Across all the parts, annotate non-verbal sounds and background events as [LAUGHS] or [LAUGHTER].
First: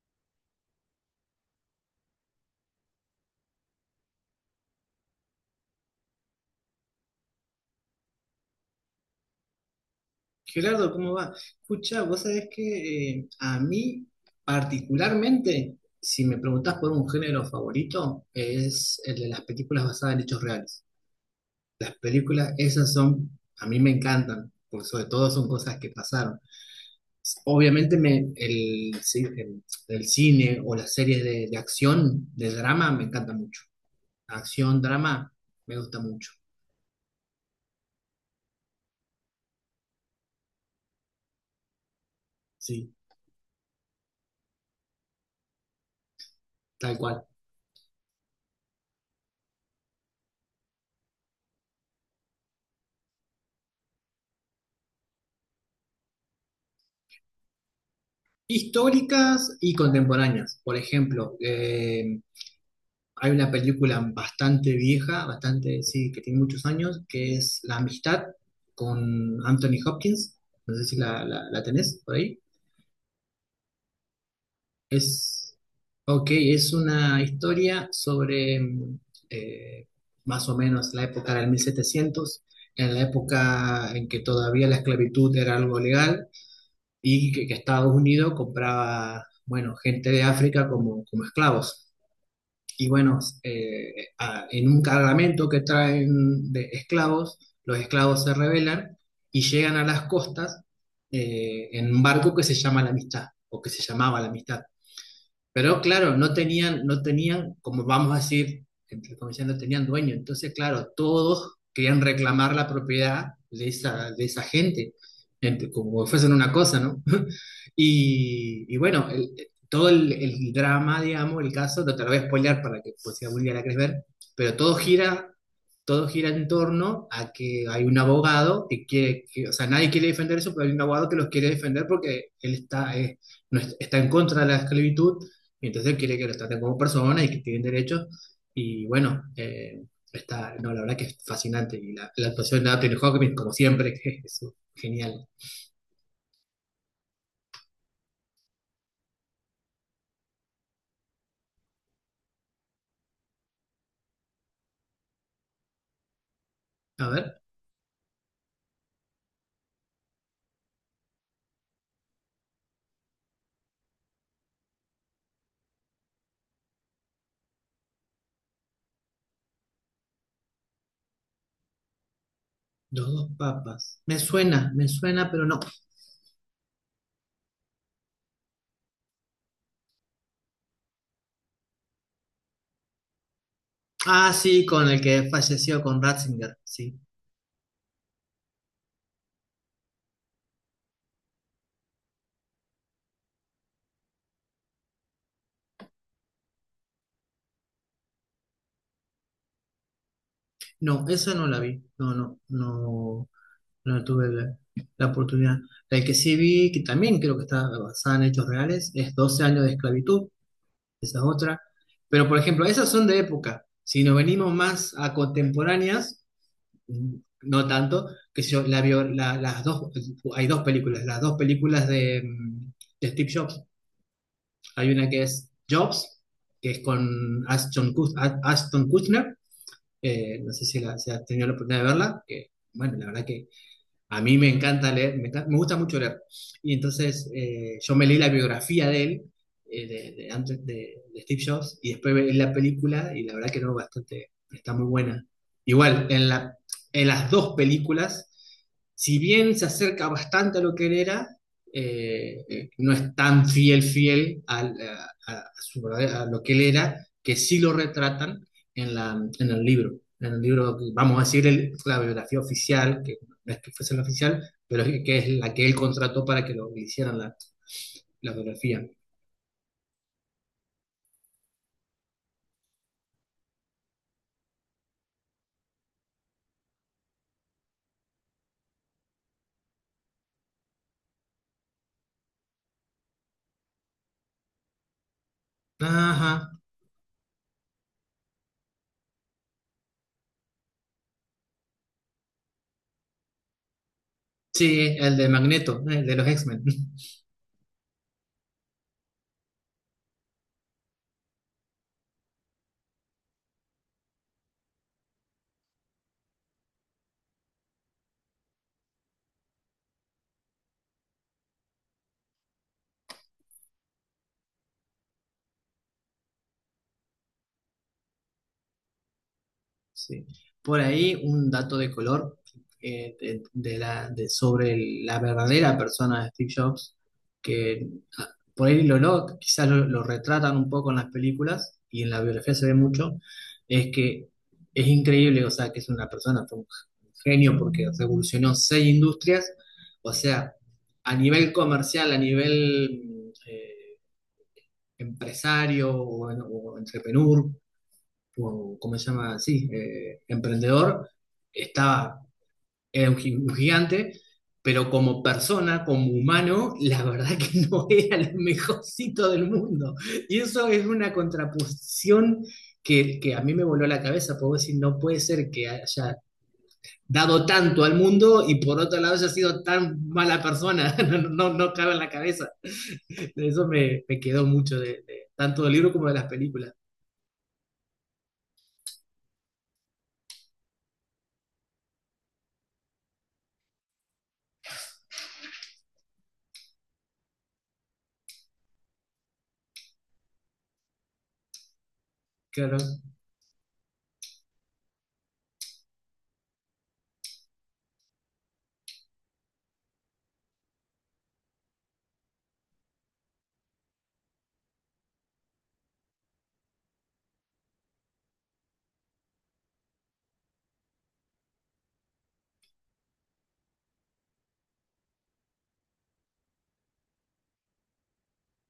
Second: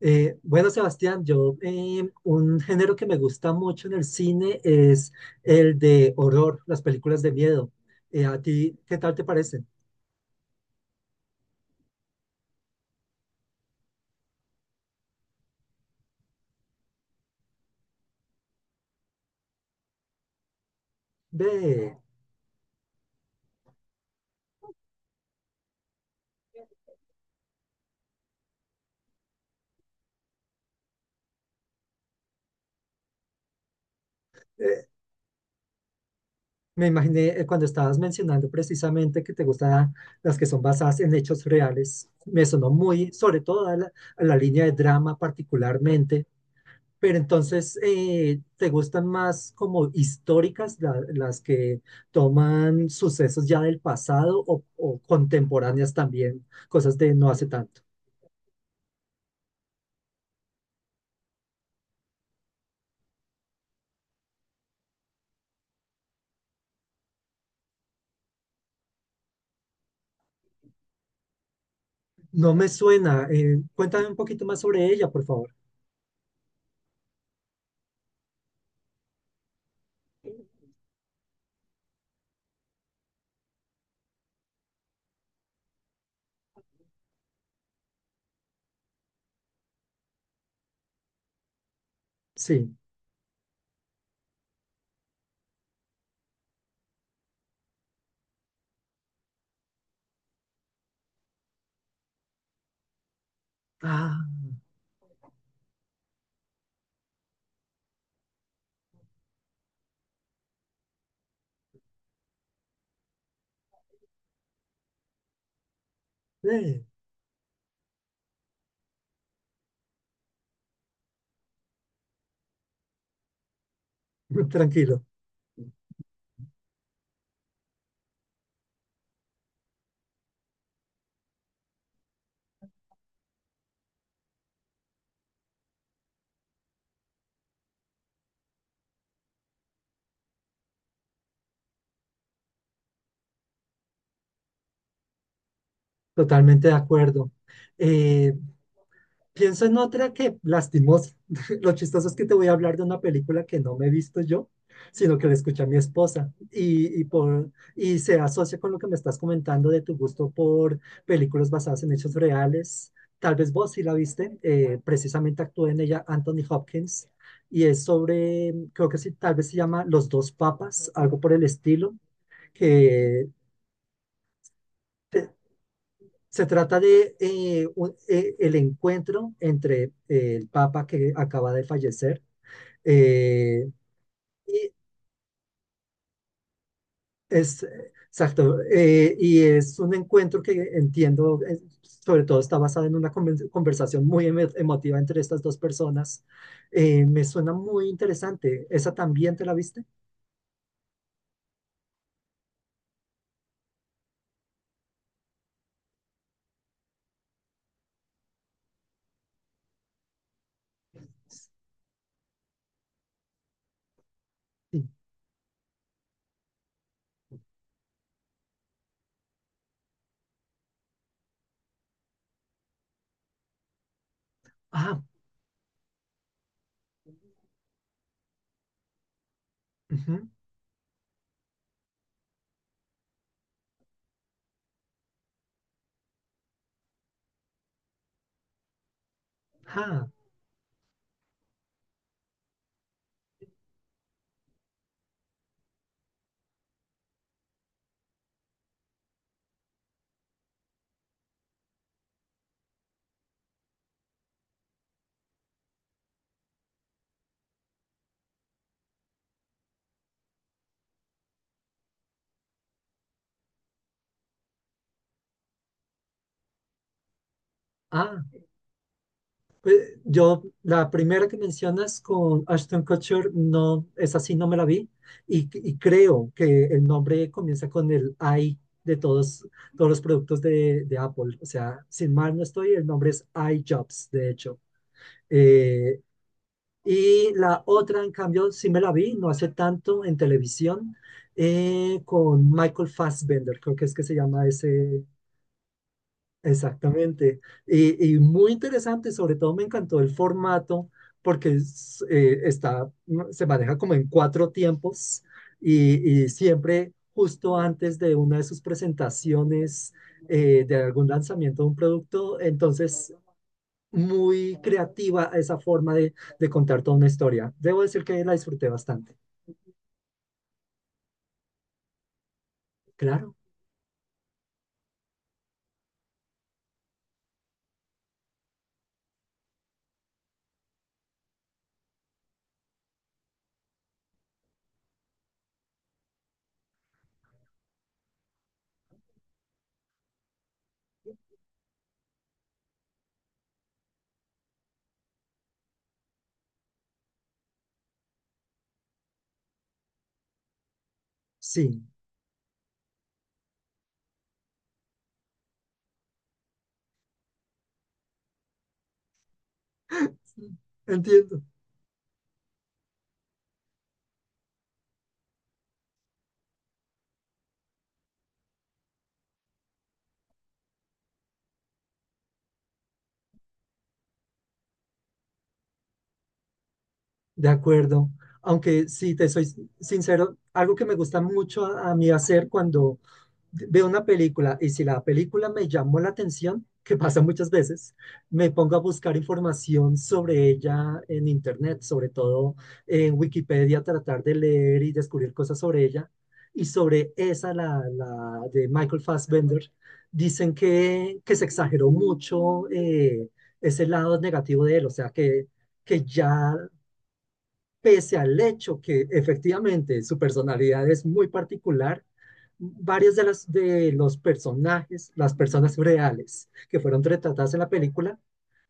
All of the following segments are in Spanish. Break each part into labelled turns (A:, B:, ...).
A: Bueno, Sebastián, yo un género que me gusta mucho en el cine es el de horror, las películas de miedo. ¿A ti qué tal te parecen?
B: Gerardo, ¿cómo va? Escucha, vos sabés que a mí particularmente, si me preguntás por un género favorito, es el de las películas basadas en hechos reales. Las
A: Ve,
B: películas, esas son, a mí me encantan, porque sobre todo son cosas que pasaron. Obviamente me, el, ci- el cine o las series de acción, de drama, me encanta mucho. Acción,
A: eh,
B: drama, me gusta mucho,
A: me imaginé cuando estabas mencionando precisamente que te gustan las que son basadas en hechos reales. Me sonó
B: sí,
A: muy, sobre todo a la línea de drama particularmente.
B: tal
A: Pero
B: cual.
A: entonces, ¿te gustan más como históricas, las que toman sucesos ya del pasado o contemporáneas también, cosas de no hace tanto?
B: Históricas y contemporáneas. Por ejemplo, hay una película bastante vieja, bastante, sí, que tiene muchos años, que es La Amistad con Anthony Hopkins. No sé si la tenés por ahí.
A: No me suena. Cuéntame un poquito más sobre ella, por favor.
B: Es, ok, es una historia sobre eh, más o menos la época del 1700, en la época en que todavía la esclavitud era algo legal y que Estados Unidos compraba, bueno, gente de África como esclavos.
A: Sí.
B: Y bueno, en un cargamento que traen de esclavos, los esclavos se rebelan y llegan a las costas en un barco que se llama La Amistad, o que se
A: Ah,
B: llamaba La Amistad. Pero claro, no tenían, como vamos a decir, entre comillas, no tenían dueño. Entonces, claro, todos querían reclamar la propiedad de esa gente, como si fuesen una cosa,
A: eh,
B: ¿no? [LAUGHS] Y bueno, todo el drama, digamos, el caso, no te lo voy a spoilear para que pues, si algún día la querés ver,
A: [LAUGHS]
B: pero
A: tranquilo,
B: todo gira en torno a que hay un abogado que o sea, nadie quiere defender eso, pero hay un abogado que los quiere defender porque él está, no es- está en contra de la esclavitud y entonces él quiere que los traten como personas y que tienen derechos. Y bueno, no, la verdad que es fascinante. Y la actuación de Anthony Hopkins, como siempre, [LAUGHS] que es genial.
A: totalmente de acuerdo. Eh, Pienso en otra que, lastimosa, [LAUGHS] lo chistoso es que te voy a hablar de una película que no me he visto yo, sino que la escuché a mi esposa
B: A ver,
A: y se asocia con lo que me estás comentando de tu gusto por películas basadas en hechos reales. Tal vez vos sí la viste, precisamente actúa en ella Anthony Hopkins y es sobre, creo que sí, tal vez se llama Los dos papas, algo por el estilo,
B: los
A: que
B: dos papas. Me suena, pero no.
A: se trata de el encuentro entre el Papa que acaba de fallecer, eh,
B: Ah, sí,
A: y
B: con el que falleció, con Ratzinger, sí.
A: es exacto. Y es un encuentro que entiendo, sobre todo está basado en una conversación muy emotiva entre estas dos personas. Me suena muy interesante. ¿Esa también te la viste?
B: No, esa no la vi. No, no, no, no tuve la oportunidad. La que sí vi, que también creo que está basada en hechos reales, es Doce años de esclavitud, esa es otra. Pero, por ejemplo, esas son de época. Si nos venimos
A: Sí.
B: más a contemporáneas, mm, no tanto, que yo, las dos, hay dos películas, las dos películas de Steve Jobs. Hay
A: Ah,
B: una que es Jobs, que es con Ashton Kutcher,
A: ujú,
B: no sé si, si has tenido la oportunidad de verla, que, bueno, la verdad que a mí me encanta leer, me gusta mucho leer. Y entonces yo me leí la biografía de él,
A: ah,
B: de antes de Steve Jobs, y después leí la película, y la verdad que no, bastante, está muy buena. Igual, en las dos películas, si bien se acerca bastante a lo que él era, no es tan fiel, a su a lo que él era, que sí lo retratan en el libro. En el libro, vamos a decir, la biografía oficial, no es que fuese la oficial, pero es que es la que él contrató para que lo hicieran la,
A: ah.
B: la biografía.
A: Yo, la primera que mencionas con Ashton Kutcher, no, es así, no me la vi. Y creo que el nombre comienza con el I de todos, todos los productos de Apple. O sea, sin mal no estoy, el nombre es iJobs, de hecho. Eh,
B: Ajá,
A: y la otra, en cambio, sí me la vi, no hace tanto, en televisión, con Michael Fassbender, creo que es que se llama
B: sí,
A: ese.
B: el de Magneto, el de los X-Men.
A: Exactamente. Y muy interesante, sobre todo me encantó el formato porque es, se maneja como en cuatro tiempos y siempre justo antes de una de sus presentaciones, de algún lanzamiento de un producto. Entonces, muy creativa esa forma de contar toda una historia. Debo decir que la disfruté bastante.
B: Sí. Por ahí un dato de color,
A: Claro,
B: sobre la verdadera persona de Steve Jobs, que ah, por ahí quizás lo retratan un poco en las películas, y en la biografía se ve mucho, es que es increíble, o sea, que es una persona, fue un genio porque revolucionó seis industrias, o sea, a nivel comercial, a nivel empresario o entrepreneur, o ¿cómo se llama? Sí, emprendedor,
A: sí,
B: estaba, era un gigante, pero como persona, como humano, la verdad que [LAUGHS] no era el mejorcito del mundo. Y
A: sí,
B: eso es una
A: entiendo.
B: contraposición que a mí me voló la cabeza, puedo decir, no puede ser que haya dado tanto al mundo y por otro lado haya sido tan mala persona, [LAUGHS] no, no, no cabe en la cabeza. Eso me quedó mucho tanto del libro como de las películas.
A: De acuerdo. Aunque si te soy sincero, algo que me gusta mucho a mí hacer cuando veo una película y si la película me llamó la atención, que pasa muchas veces, me pongo a buscar información sobre ella en internet, sobre todo
B: Claro,
A: en Wikipedia, tratar de leer y descubrir cosas sobre ella. Y sobre esa, la de Michael Fassbender, dicen que se exageró mucho, ese lado negativo de él, o sea, que ya pese al hecho que efectivamente su personalidad es muy particular, varios de, las, de los personajes, las personas reales que fueron retratadas en la película,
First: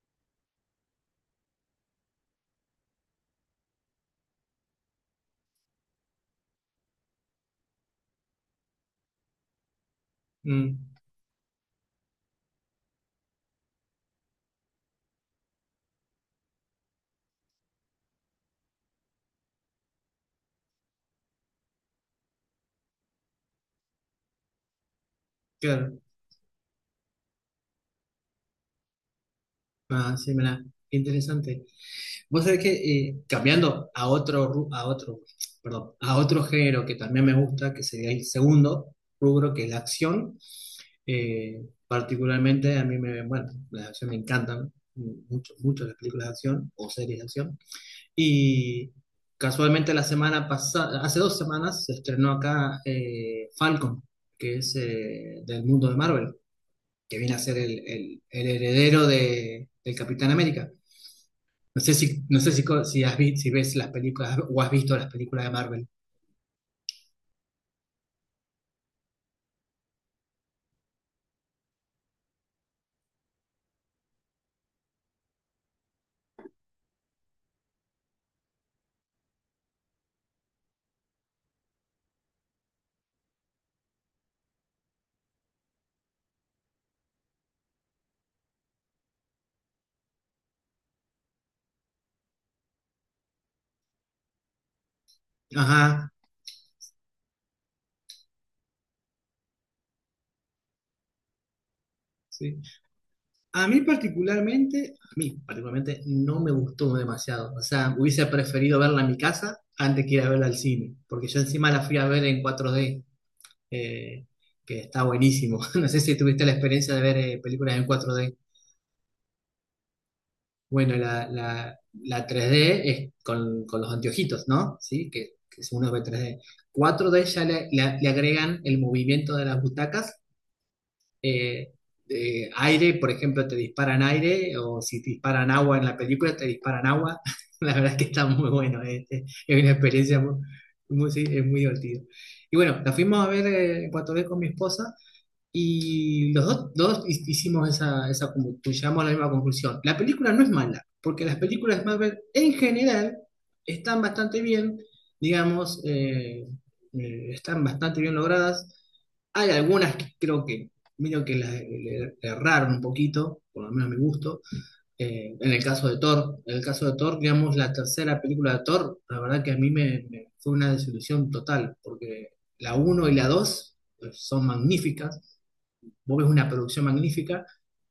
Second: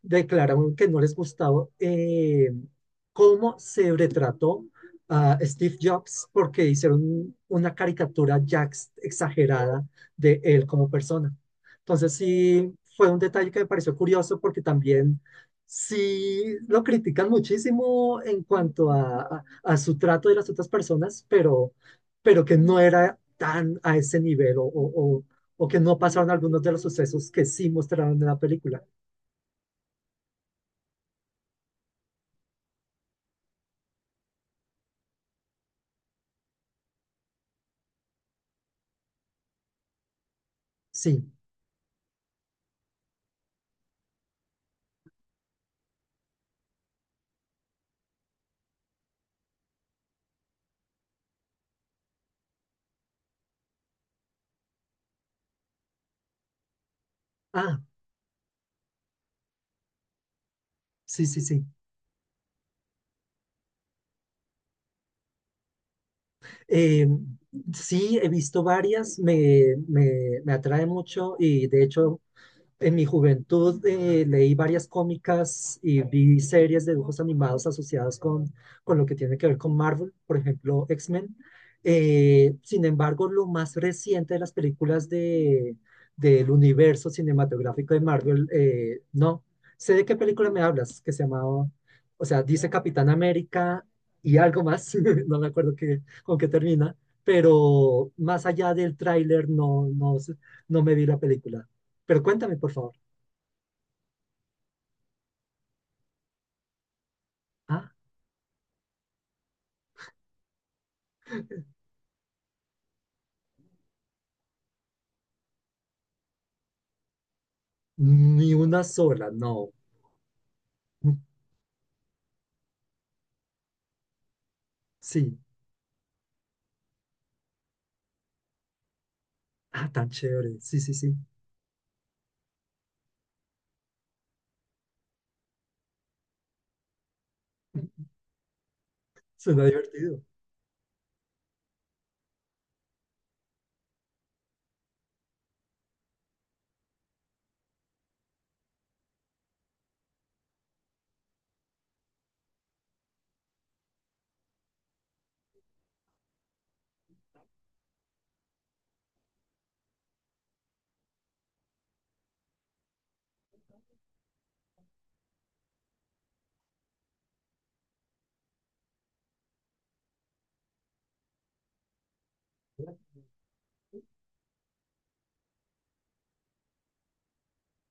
A: declararon que no les gustaba, cómo se retrató a Steve Jobs porque hicieron una caricatura ya exagerada de él
B: mm,
A: como persona. Entonces sí fue un detalle que me pareció curioso porque también sí, lo critican muchísimo en cuanto a, a su trato de las otras personas, pero que no era tan a ese nivel o que no
B: claro.
A: pasaron algunos de los sucesos que sí mostraron en la película.
B: Ah, sí, mira, qué interesante. Vos sabés que, cambiando a otro, ru- a otro, perdón, a otro género que también me gusta, que sería el segundo rubro, que es la acción.
A: Sí,
B: eh, particularmente a mí bueno, la acción me encantan mucho, mucho las películas de acción o series de acción. Y casualmente la semana pasada, hace dos semanas, se estrenó acá Falcon, que es del mundo de Marvel, que viene a ser
A: ah,
B: el heredero del Capitán América.
A: sí, sí, sí.
B: No sé si, si ves las películas o has visto las películas de Marvel.
A: Eh, sí, he visto varias, me atrae mucho y de hecho en mi juventud leí varias cómicas y vi series de dibujos animados asociadas con lo que tiene que ver con Marvel, por ejemplo, X-Men. Sin embargo, lo más reciente de las películas de, del universo cinematográfico de Marvel, no. Sé de qué película me hablas, que se llamaba, o sea, dice Capitán América y algo más, [LAUGHS] no me acuerdo qué,
B: Ajá,
A: con qué termina, pero más allá del tráiler no, no, no me vi la película. Pero cuéntame,
B: sí.
A: por favor.
B: A mí particularmente no me gustó demasiado. O
A: Ah,
B: sea, hubiese preferido verla en mi casa antes que ir a verla al cine, porque yo encima la fui a ver en 4D, eh, que está buenísimo. [LAUGHS] No sé si tuviste la experiencia de ver películas en 4D.
A: ni una sola, no.
B: Bueno,
A: Mm,
B: la 3D es con, los anteojitos, ¿no? Sí,
A: sí.
B: que uno ve 3D. 4D ya le agregan el movimiento de las
A: Ah, tan
B: butacas,
A: chévere. Sí, sí, sí.
B: eh, de aire, por ejemplo, te disparan aire, o si te disparan agua en la película, te disparan agua. [LAUGHS] La verdad es que está muy bueno, es
A: Suena
B: una experiencia
A: divertido.
B: muy, sí, es muy divertido. Y bueno, la fuimos a ver en Puerto Rico con mi esposa, y los dos hicimos esa, llegamos a la misma conclusión. La película no es mala, porque las películas de Marvel en general están bastante bien, digamos, están bastante bien logradas. Hay algunas que creo que medio que le erraron un poquito, por lo menos a mi gusto. En el caso de Thor, en el caso de Thor, digamos, la tercera película de Thor, la verdad que a mí me fue una desilusión total, porque la uno y la 2 son magníficas. Vos ves una producción magnífica,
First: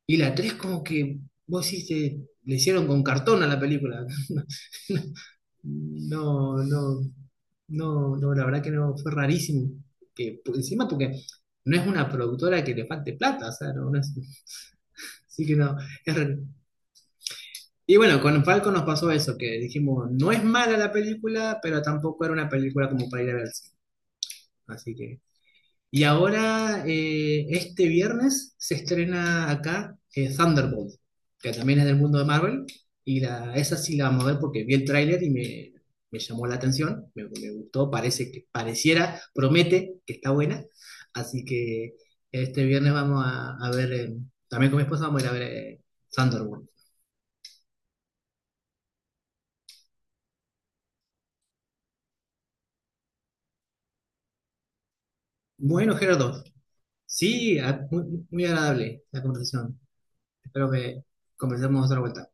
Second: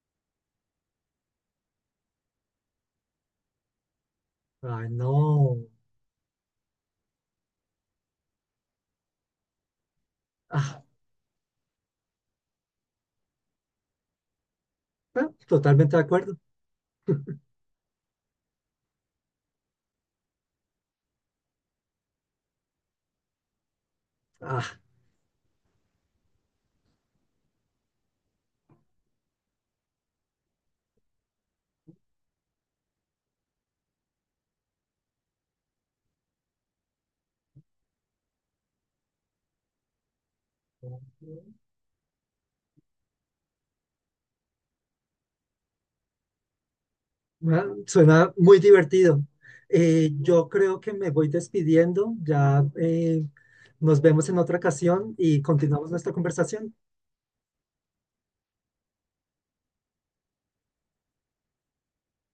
B: y la 3 como que vos decís, le hicieron con cartón a la película.
A: Ay,
B: [LAUGHS]
A: no.
B: No, no, no, no, la verdad que no, fue rarísimo. Que, por
A: Ah,
B: encima, porque no es una productora que le falte plata, o sea,
A: bueno,
B: así que no,
A: totalmente de
B: es
A: acuerdo.
B: raro. Y bueno, con Falco nos pasó eso, que dijimos, no es mala la película, pero tampoco era una película como para ir a ver al cine.
A: Ah,
B: Así que. Y ahora, este viernes, se estrena acá Thunderbolt, que también es del mundo de Marvel. Y esa sí la vamos a ver porque vi el tráiler y me llamó la atención, me gustó, parece que pareciera, promete que está buena. Así que este viernes vamos a ver, también con mi esposa vamos a ir a ver, Thunderbolt.
A: bueno, suena muy divertido. Yo creo que me voy despidiendo. Ya nos vemos en otra ocasión y continuamos
B: Bueno,
A: nuestra
B: Gerardo,
A: conversación.
B: sí, muy, muy agradable la conversación. Espero que conversemos otra vuelta.